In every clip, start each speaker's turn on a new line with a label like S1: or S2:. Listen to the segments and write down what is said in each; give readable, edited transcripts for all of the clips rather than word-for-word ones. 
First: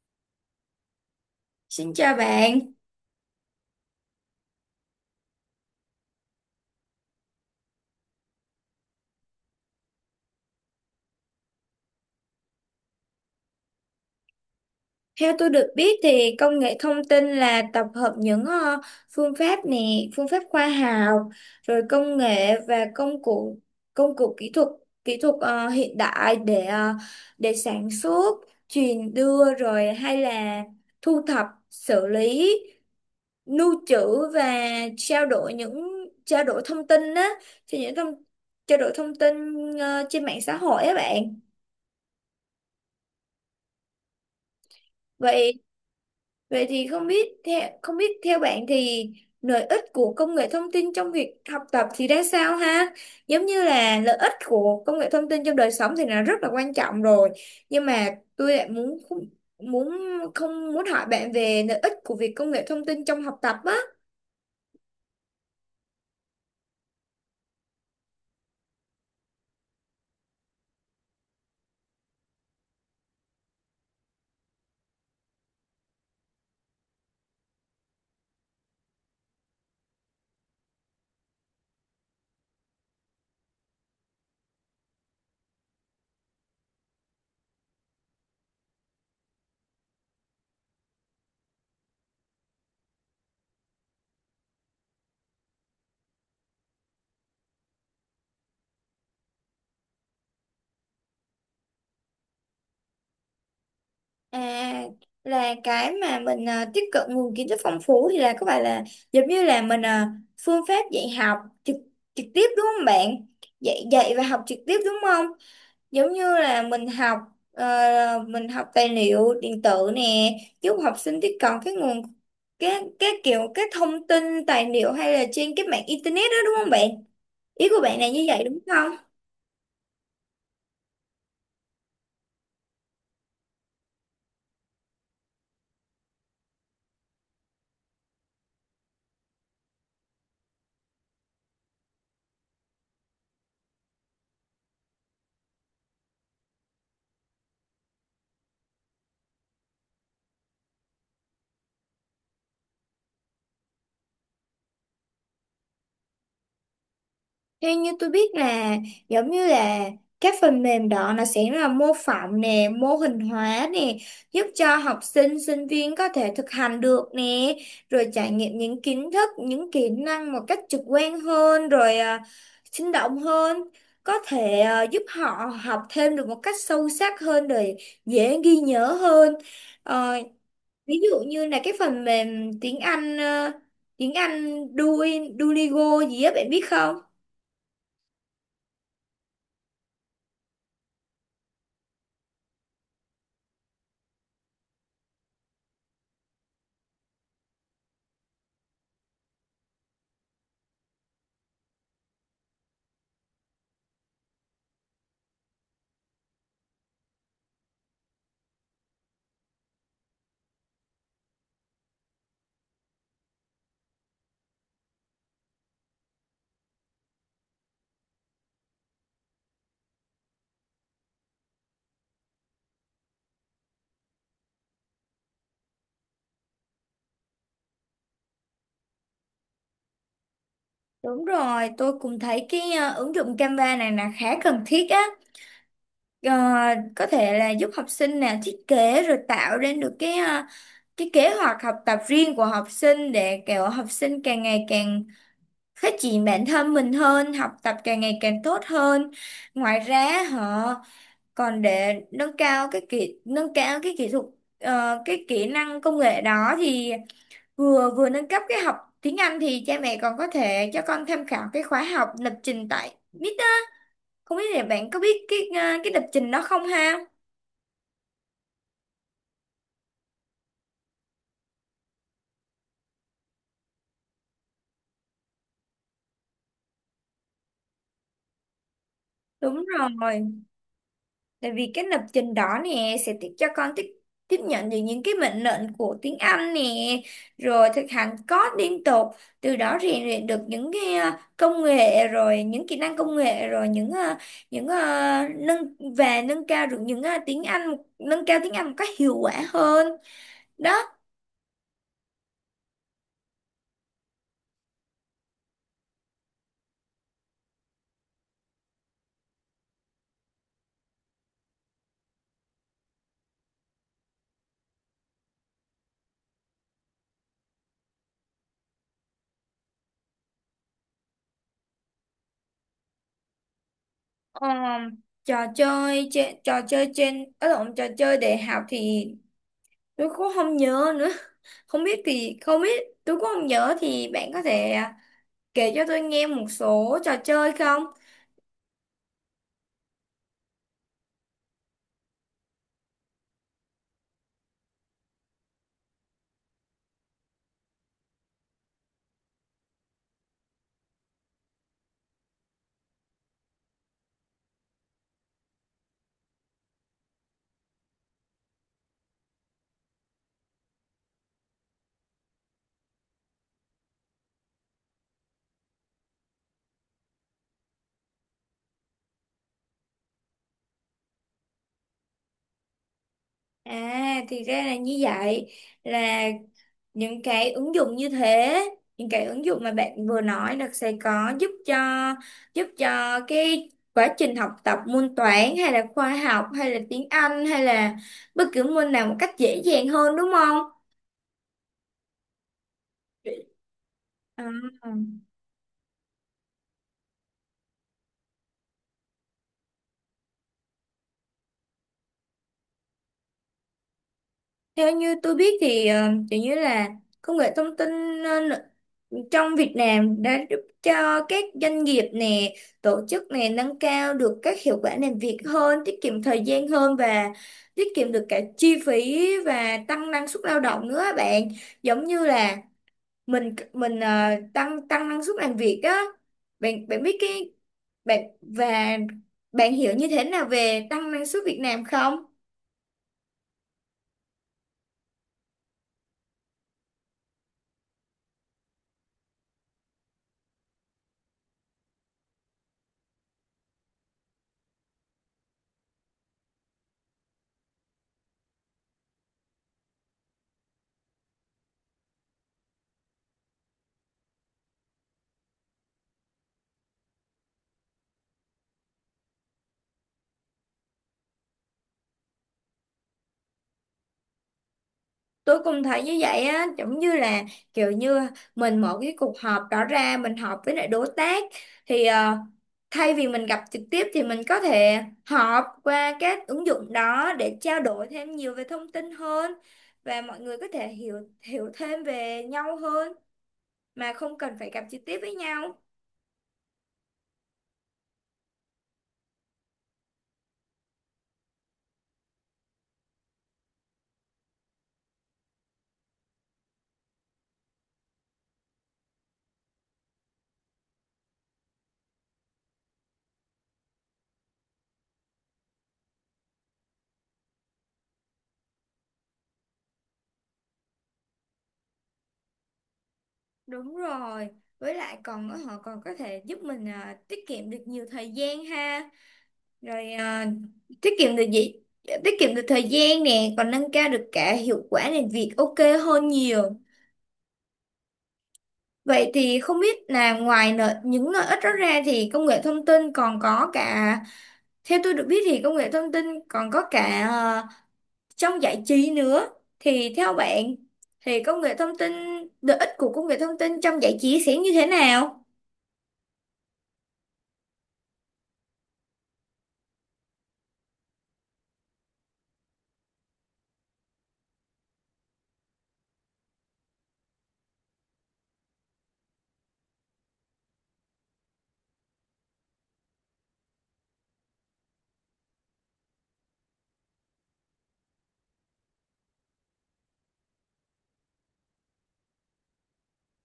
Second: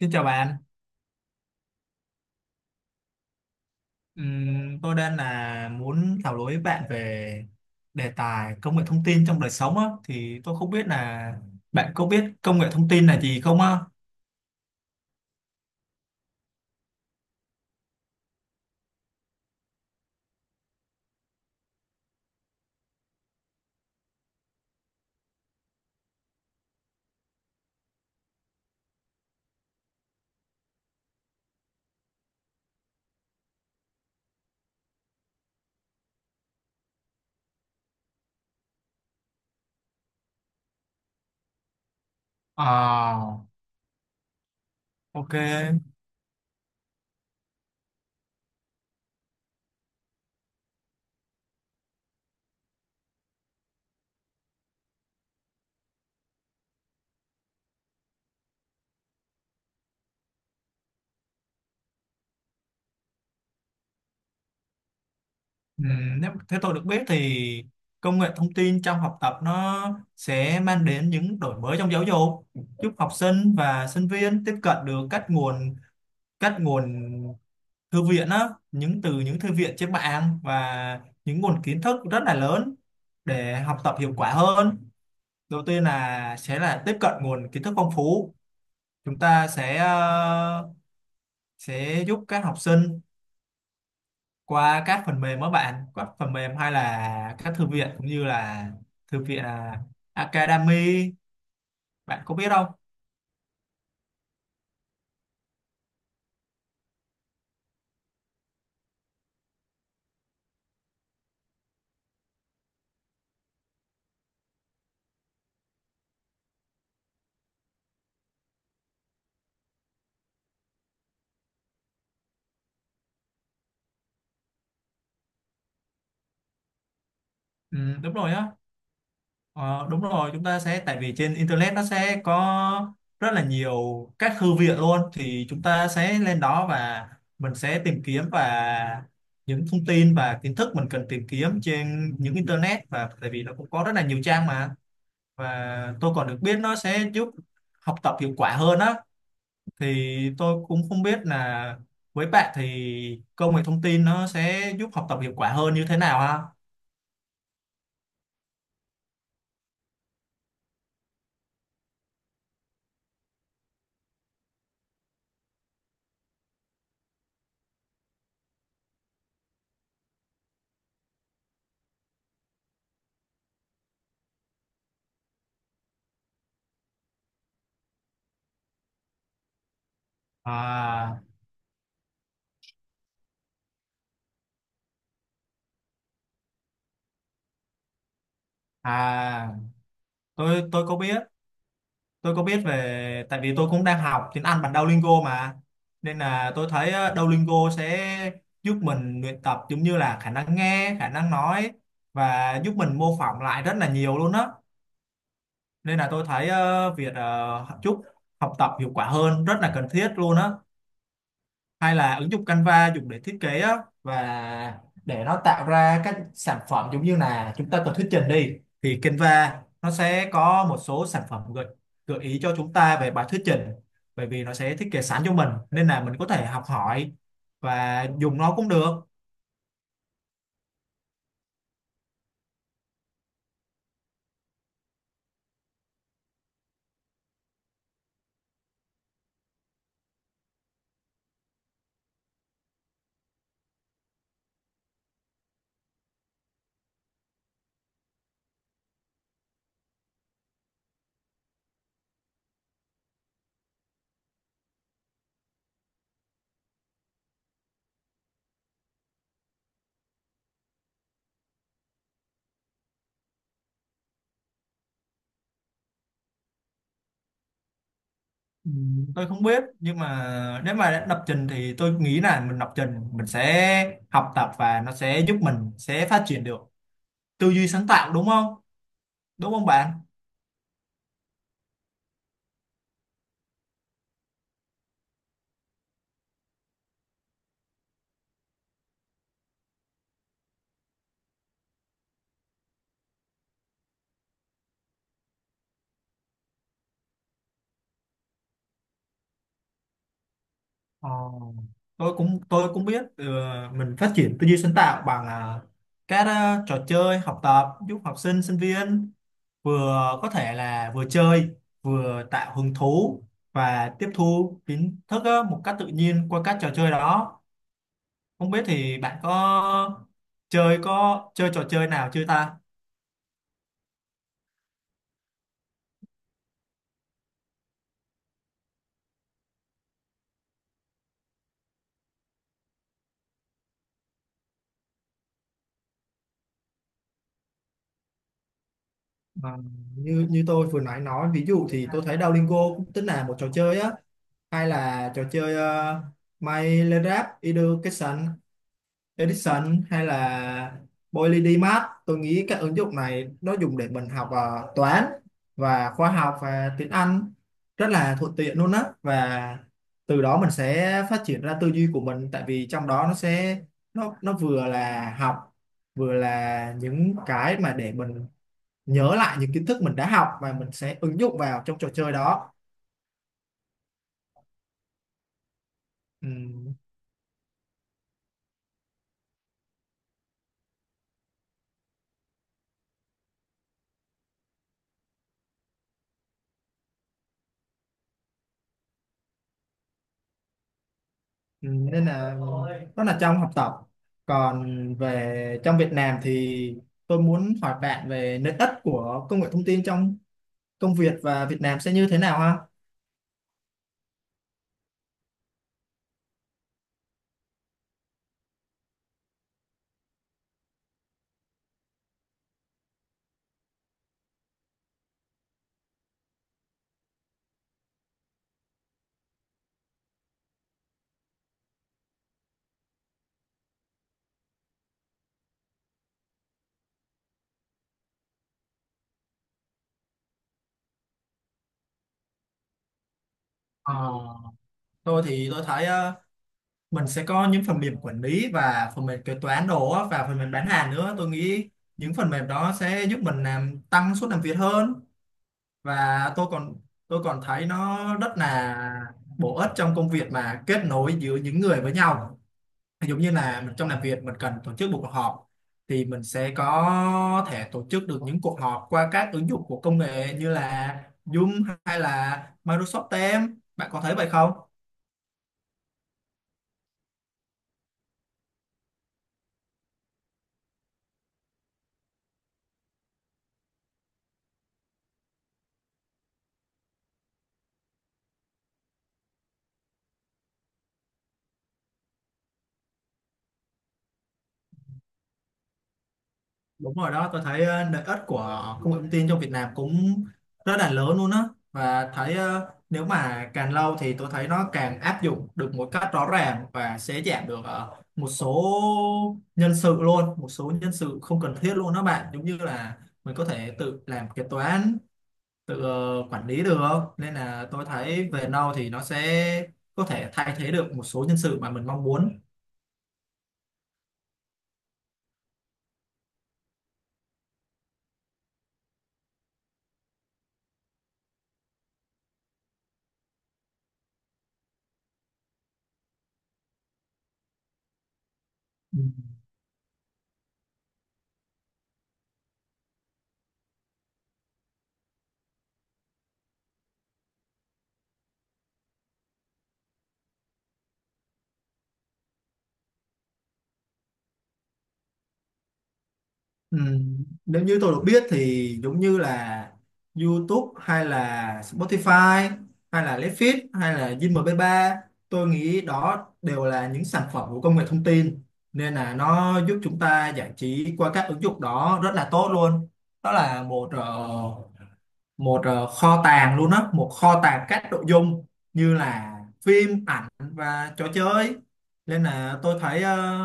S1: Xin chào bạn.
S2: Xin chào bạn.
S1: Tôi đang là muốn thảo luận với bạn về đề tài công nghệ thông tin trong đời sống á, thì tôi không biết là bạn có biết công nghệ thông tin là gì không á?
S2: Theo tôi được biết thì công nghệ thông tin là tập hợp những phương pháp nè, phương pháp khoa học, rồi công nghệ và công cụ kỹ thuật hiện đại để sản xuất, truyền đưa rồi hay là thu thập, xử lý, lưu trữ và trao đổi những trao đổi thông tin á, cho những thông trao đổi thông tin trên mạng xã hội á bạn.
S1: À, ok.
S2: Vậy Vậy thì không biết theo bạn thì lợi ích của công nghệ thông tin trong việc học tập thì ra sao ha? Giống như là lợi ích của công nghệ thông tin trong đời sống thì là rất là quan trọng rồi. Nhưng mà tôi lại muốn muốn không muốn hỏi bạn về lợi ích của việc công nghệ thông tin trong học tập á.
S1: Nếu thế tôi được biết thì công nghệ thông tin trong học tập nó sẽ mang đến những đổi mới trong giáo dục, giúp học sinh và sinh viên tiếp cận được các nguồn thư viện á, những từ những thư viện trên mạng và những nguồn kiến thức rất là lớn để học tập hiệu quả hơn. Đầu tiên là sẽ là tiếp cận nguồn kiến thức phong phú, chúng ta sẽ sẽ giúp các học sinh qua các phần mềm, các bạn các phần mềm hay là các thư viện cũng như là thư viện à, Academy, bạn có biết không?
S2: À, là cái mà mình à, tiếp cận nguồn kiến thức phong phú thì là có phải là giống như là mình à, phương pháp dạy học trực trực tiếp đúng không bạn? Dạy dạy và học trực tiếp đúng không? Giống như là mình học ờ, mình học tài liệu điện tử nè, giúp học sinh tiếp cận cái nguồn, cái kiểu cái thông tin tài liệu hay là trên cái mạng internet đó, đúng không bạn? Ý
S1: Ừ,
S2: của bạn là
S1: đúng
S2: như
S1: rồi
S2: vậy
S1: á.
S2: đúng không?
S1: Ờ, đúng rồi, chúng ta sẽ tại vì trên internet nó sẽ có rất là nhiều các thư viện luôn, thì chúng ta sẽ lên đó và mình sẽ tìm kiếm và những thông tin và kiến thức mình cần tìm kiếm trên những internet, và tại vì nó cũng có rất là nhiều trang mà. Và tôi còn được biết nó sẽ giúp học tập hiệu quả hơn á, thì tôi cũng không biết là với bạn thì công nghệ thông tin nó sẽ giúp học tập hiệu quả hơn như thế nào ha?
S2: Theo như tôi biết là giống như là các phần mềm đó nó sẽ là mô phỏng nè, mô hình hóa nè, giúp cho học sinh, sinh viên có thể thực hành được nè, rồi trải nghiệm những kiến thức, những kỹ năng một cách trực quan hơn, rồi sinh động hơn, có thể giúp họ học thêm được một cách sâu sắc hơn, rồi dễ ghi nhớ hơn. Ờ, Ví dụ
S1: À
S2: như là cái phần mềm tiếng Anh, tiếng Anh Duolingo gì á, bạn biết không?
S1: à, tôi có biết, tôi có biết về tại vì tôi cũng đang học tiếng Anh bằng Duolingo mà, nên là tôi thấy Duolingo sẽ giúp mình luyện tập giống như là khả năng nghe, khả năng nói, và giúp mình mô phỏng lại rất là nhiều luôn á. Nên là tôi thấy việc giúp học tập hiệu quả hơn rất là cần thiết luôn á. Hay là ứng dụng Canva dùng để thiết kế á, và để nó tạo ra các sản phẩm giống như là chúng ta cần thuyết trình đi, thì Canva nó sẽ có một số sản phẩm gợi gợi ý cho chúng ta về bài thuyết trình, bởi vì nó sẽ thiết kế sẵn cho mình nên là mình có thể học hỏi và dùng nó cũng được.
S2: Đúng rồi, tôi cũng thấy cái ờ, ứng dụng Canva này là khá cần thiết á. Ờ, có thể là giúp học sinh nè thiết kế rồi tạo ra được cái ờ, cái kế hoạch học tập riêng của học sinh để kiểu học sinh càng ngày càng phát triển bản thân mình hơn, học tập càng ngày càng tốt hơn. Ngoài ra họ còn để nâng cao cái kỹ thuật ờ, cái kỹ năng công nghệ đó thì vừa vừa nâng cấp cái học tiếng Anh thì cha mẹ còn có thể cho con tham khảo cái khóa học lập trình tại MIT á. Không biết là bạn có biết cái à, cái lập trình đó không ha?
S1: Ừ, tôi không biết, nhưng mà nếu mà đã lập trình thì tôi nghĩ là mình lập trình mình sẽ học tập và nó sẽ giúp mình sẽ phát triển được tư duy sáng tạo, đúng không, đúng
S2: Đúng
S1: không
S2: rồi,
S1: bạn?
S2: tại vì cái lập trình đó nè sẽ tiếp cho con tiếp tiếp nhận được những cái mệnh lệnh của tiếng Anh nè, rồi thực hành code liên tục, từ đó rèn luyện được những cái à, công nghệ rồi những kỹ năng công nghệ rồi nâng cao được những à, tiếng Anh, nâng cao tiếng Anh một cách hiệu quả hơn đó.
S1: Ờ, tôi cũng biết ừ, mình phát triển tư duy sáng tạo bằng à, các à, trò chơi học tập giúp học sinh sinh viên vừa có thể là vừa chơi, vừa tạo hứng thú và tiếp thu kiến thức á, một cách tự nhiên qua các trò chơi đó. Không biết thì bạn có chơi, có chơi trò chơi nào chưa ta?
S2: Ờ, trò chơi trên ở lộn trò chơi đại học thì tôi cũng không nhớ nữa, không biết thì không biết tôi cũng không nhớ, thì bạn có thể kể cho tôi nghe một số trò chơi không?
S1: Ờ, như như tôi vừa nói ví dụ thì tôi thấy Duolingo cũng tính là một trò chơi á, hay là trò chơi uh, My Little Education, Edison hay là PolyDMath. Tôi nghĩ các ứng dụng này nó dùng để mình học toán và khoa học và tiếng Anh rất là thuận tiện luôn á, và từ đó mình sẽ phát triển ra tư duy của mình, tại vì trong đó nó sẽ nó vừa là học, vừa là những cái mà để mình nhớ lại những kiến thức mình đã học và mình sẽ ứng dụng vào trong trò chơi đó.
S2: À thì ra là như vậy, là
S1: Ừm,
S2: những cái ứng dụng như thế, những cái ứng dụng mà bạn vừa nói là sẽ có giúp cho cái quá trình học tập môn toán hay là khoa học hay là tiếng Anh hay là bất cứ môn nào một cách dễ dàng hơn đúng không?
S1: Ừ, nên là đó là trong học tập,
S2: À,
S1: còn về trong Việt Nam thì tôi muốn hỏi bạn về lợi ích của công nghệ thông tin trong công việc và Việt Nam sẽ như thế nào ha?
S2: theo như tôi biết thì ờ, kiểu như là công nghệ thông tin ờ, n- trong Việt Nam đã giúp cho các doanh nghiệp nè, tổ chức nè nâng cao được các hiệu quả làm việc hơn, tiết kiệm thời gian hơn và tiết kiệm được cả chi phí và tăng năng suất lao động nữa á bạn. Giống như là mình ờ, tăng tăng năng suất làm việc á. Bạn bạn biết cái bạn và bạn hiểu như thế nào về tăng năng suất Việt Nam không?
S1: Ờ, tôi thì tôi thấy mình sẽ có những phần mềm quản lý và phần mềm kế toán đồ á, và phần mềm bán hàng nữa, tôi nghĩ những phần mềm đó sẽ giúp mình làm tăng suất làm việc hơn. Và tôi còn thấy nó rất là bổ ích trong công việc mà kết nối giữa những người với nhau, giống như là mình trong làm việc mình cần tổ chức một cuộc họp, thì mình sẽ có thể tổ chức được những cuộc họp qua các ứng dụng của công nghệ như là Zoom hay là Microsoft Teams. Bạn có thấy vậy không?
S2: Tôi cũng thấy như vậy á, giống như là kiểu như mình mở cái cuộc họp đó ra mình họp với lại đối tác thì ờ, thay vì mình gặp trực tiếp thì mình có thể họp qua các ứng dụng đó để trao đổi thêm nhiều về thông tin hơn và mọi người có thể hiểu hiểu thêm về nhau hơn mà không cần phải gặp trực tiếp với nhau.
S1: Đúng rồi đó, tôi thấy lợi ích của công nghệ thông tin trong Việt Nam cũng rất là lớn luôn á. Và thấy nếu mà càng lâu thì tôi thấy nó càng áp dụng được một cách rõ ràng và sẽ giảm được một số nhân sự luôn, một số nhân sự không cần thiết luôn đó bạn, giống như là mình có thể tự làm kế toán, tự quản lý được, nên là tôi thấy về lâu thì nó sẽ có thể thay thế được một số nhân sự mà mình mong muốn.
S2: Đúng rồi, với lại còn họ còn có thể giúp mình ờ, tiết kiệm được nhiều thời gian ha, rồi à, tiết kiệm được gì tiết kiệm được thời gian nè, còn nâng cao được cả hiệu quả làm việc, ok, hơn nhiều.
S1: Ừ.
S2: Vậy thì không biết là những lợi ích đó ra thì công nghệ thông tin còn có cả theo tôi được biết thì công nghệ thông tin còn có cả à, trong giải trí nữa, thì theo bạn thì công nghệ thông tin lợi ích của công nghệ thông tin trong giải trí sẽ như thế nào?
S1: Ừ, nếu như tôi được biết thì giống như là YouTube hay là Spotify hay là Netflix hay là Zing mp, tôi nghĩ đó đều là những sản phẩm của công nghệ thông tin, nên là nó giúp chúng ta giải trí qua các ứng dụng đó rất là tốt luôn. Đó là kho tàng luôn á, một kho tàng các nội dung như là phim ảnh và trò chơi, nên là tôi thấy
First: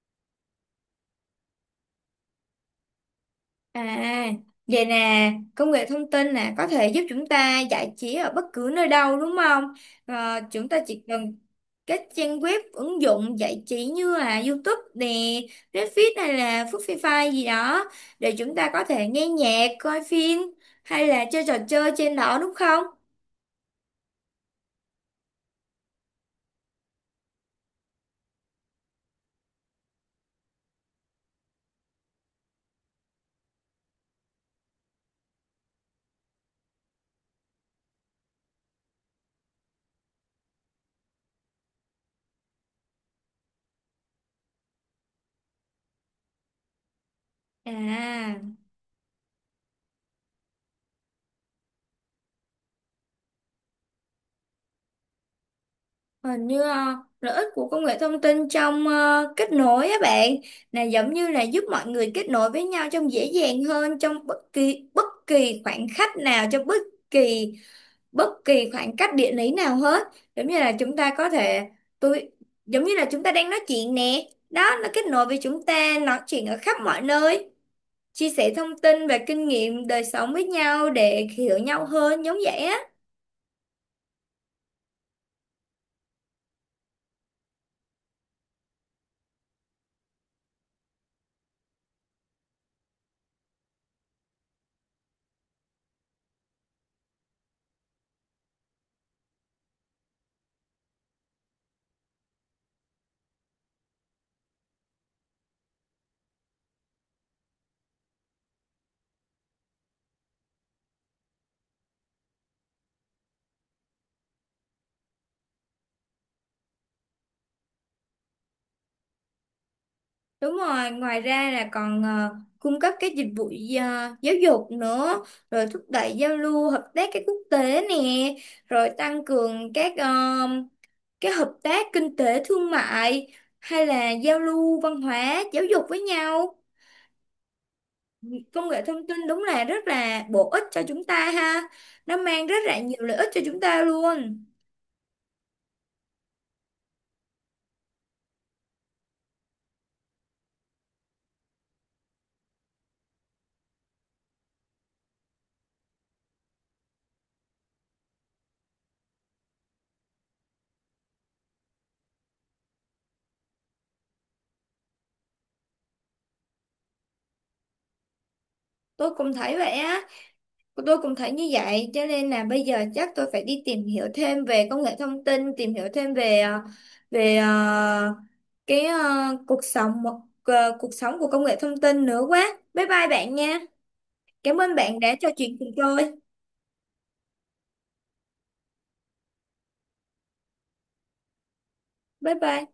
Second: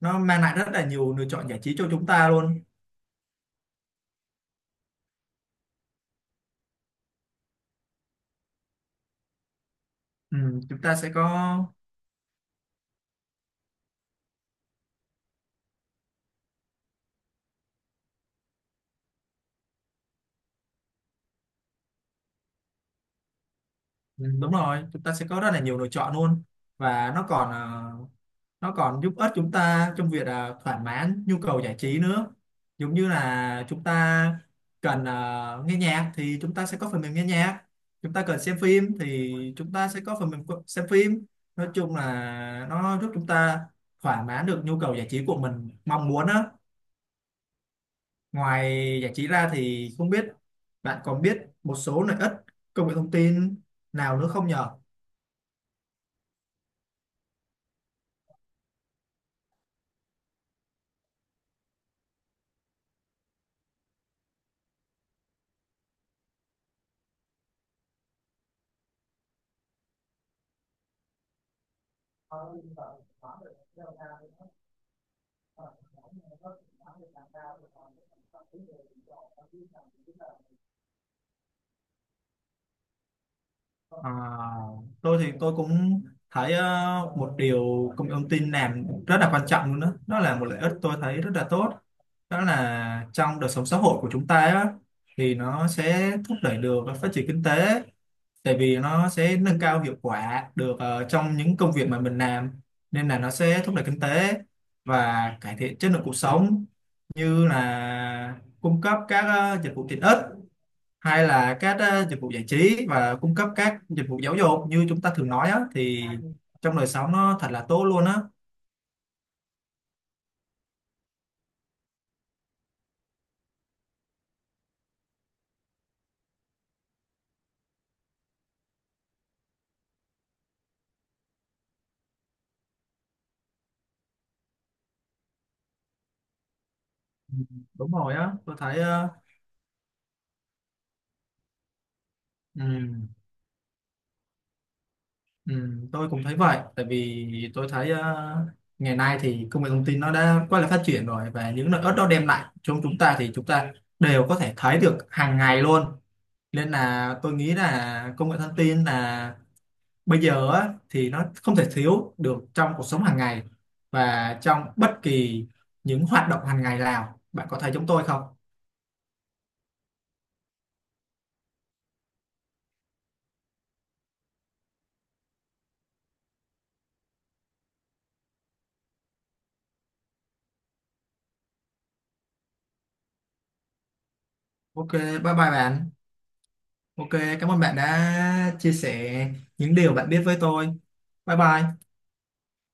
S1: nó mang lại rất là nhiều lựa chọn giải trí cho chúng ta luôn.
S2: À, vậy nè, công nghệ thông tin nè, có thể giúp chúng ta giải trí ở bất cứ nơi đâu đúng không? Ờ,
S1: Ừ,
S2: chúng ta
S1: chúng ta
S2: chỉ
S1: sẽ có.
S2: cần các trang web, ứng dụng giải trí như là YouTube nè, Netflix hay là Spotify gì đó để chúng ta có thể nghe nhạc, coi phim hay là chơi trò chơi trên đó đúng không?
S1: Ừ, đúng rồi, chúng ta sẽ có rất là nhiều lựa chọn luôn. Và nó còn giúp ích chúng ta trong việc thỏa mãn nhu cầu giải trí nữa, giống như là chúng ta cần nghe nhạc thì chúng ta sẽ có phần mềm nghe nhạc, chúng ta cần xem phim thì chúng ta sẽ có phần mềm co- xem phim. Nói chung là nó giúp chúng ta thỏa mãn được nhu cầu giải trí của mình mong muốn á.
S2: À.
S1: Ngoài giải trí ra thì không biết bạn còn biết một số lợi ích công nghệ thông tin nào nữa không nhờ?
S2: Hình như ờ, lợi ích của công nghệ thông tin trong ờ, kết nối á bạn, là giống như là giúp mọi người kết nối với nhau trong dễ dàng hơn trong bất kỳ khoảng cách nào, trong kỳ bất kỳ khoảng cách địa lý nào hết, giống như là chúng ta có thể tôi giống như là chúng ta đang nói chuyện nè đó, nó kết nối với chúng ta nói chuyện ở khắp mọi nơi, chia sẻ thông tin và kinh nghiệm đời sống với nhau để hiểu nhau hơn giống vậy á.
S1: À, tôi thì tôi cũng thấy một điều công nghệ thông tin làm rất là quan trọng luôn đó. Đó là một lợi ích tôi thấy rất là tốt. Đó là trong đời sống xã hội của chúng ta á, thì nó sẽ thúc đẩy được phát triển kinh tế, tại vì nó sẽ nâng cao hiệu quả được trong những công việc mà mình làm, nên là nó sẽ thúc đẩy kinh tế và cải thiện chất lượng cuộc sống, như là cung cấp các dịch vụ tiện ích hay là các dịch vụ giải trí và cung cấp các dịch vụ giáo dục như chúng ta thường nói á, thì trong đời sống nó thật là tốt luôn á.
S2: Đúng rồi, ngoài ra là còn ờ, cung cấp các dịch vụ ờ, giáo dục nữa, rồi thúc đẩy giao lưu hợp tác các quốc tế nè, rồi tăng cường các ờ, cái hợp tác kinh tế thương mại hay là giao lưu văn hóa giáo dục với nhau.
S1: Ừ, đúng rồi á, tôi
S2: Công
S1: thấy
S2: nghệ thông
S1: ờ,
S2: tin đúng là rất là bổ ích cho chúng ta ha. Nó mang rất
S1: ừ.
S2: là nhiều lợi ích cho chúng ta luôn.
S1: Ừ, tôi cũng thấy vậy, tại vì tôi thấy ngày nay thì công nghệ thông tin nó đã quá là phát triển rồi, và những lợi ích đó đem lại cho chúng ta thì chúng ta đều có thể thấy được hàng ngày luôn, nên là tôi nghĩ là công nghệ thông tin là bây giờ á, thì nó không thể thiếu được trong cuộc sống hàng ngày và trong bất kỳ những hoạt động hàng ngày nào. Bạn có thấy chúng tôi không?
S2: Tôi cũng thấy vậy á. Tôi cũng thấy như vậy, cho nên là bây giờ chắc tôi phải đi tìm hiểu thêm về công nghệ thông tin, tìm hiểu thêm về ờ, cái ờ, cuộc sống một ờ, cuộc sống của công nghệ thông tin nữa quá. Bye bye bạn nha. Cảm ơn
S1: Ok,
S2: bạn đã
S1: bye
S2: trò
S1: bye
S2: chuyện cùng
S1: bạn.
S2: tôi.
S1: Ok, cảm ơn bạn đã chia sẻ những điều bạn biết với tôi. Bye bye.
S2: Bye bye.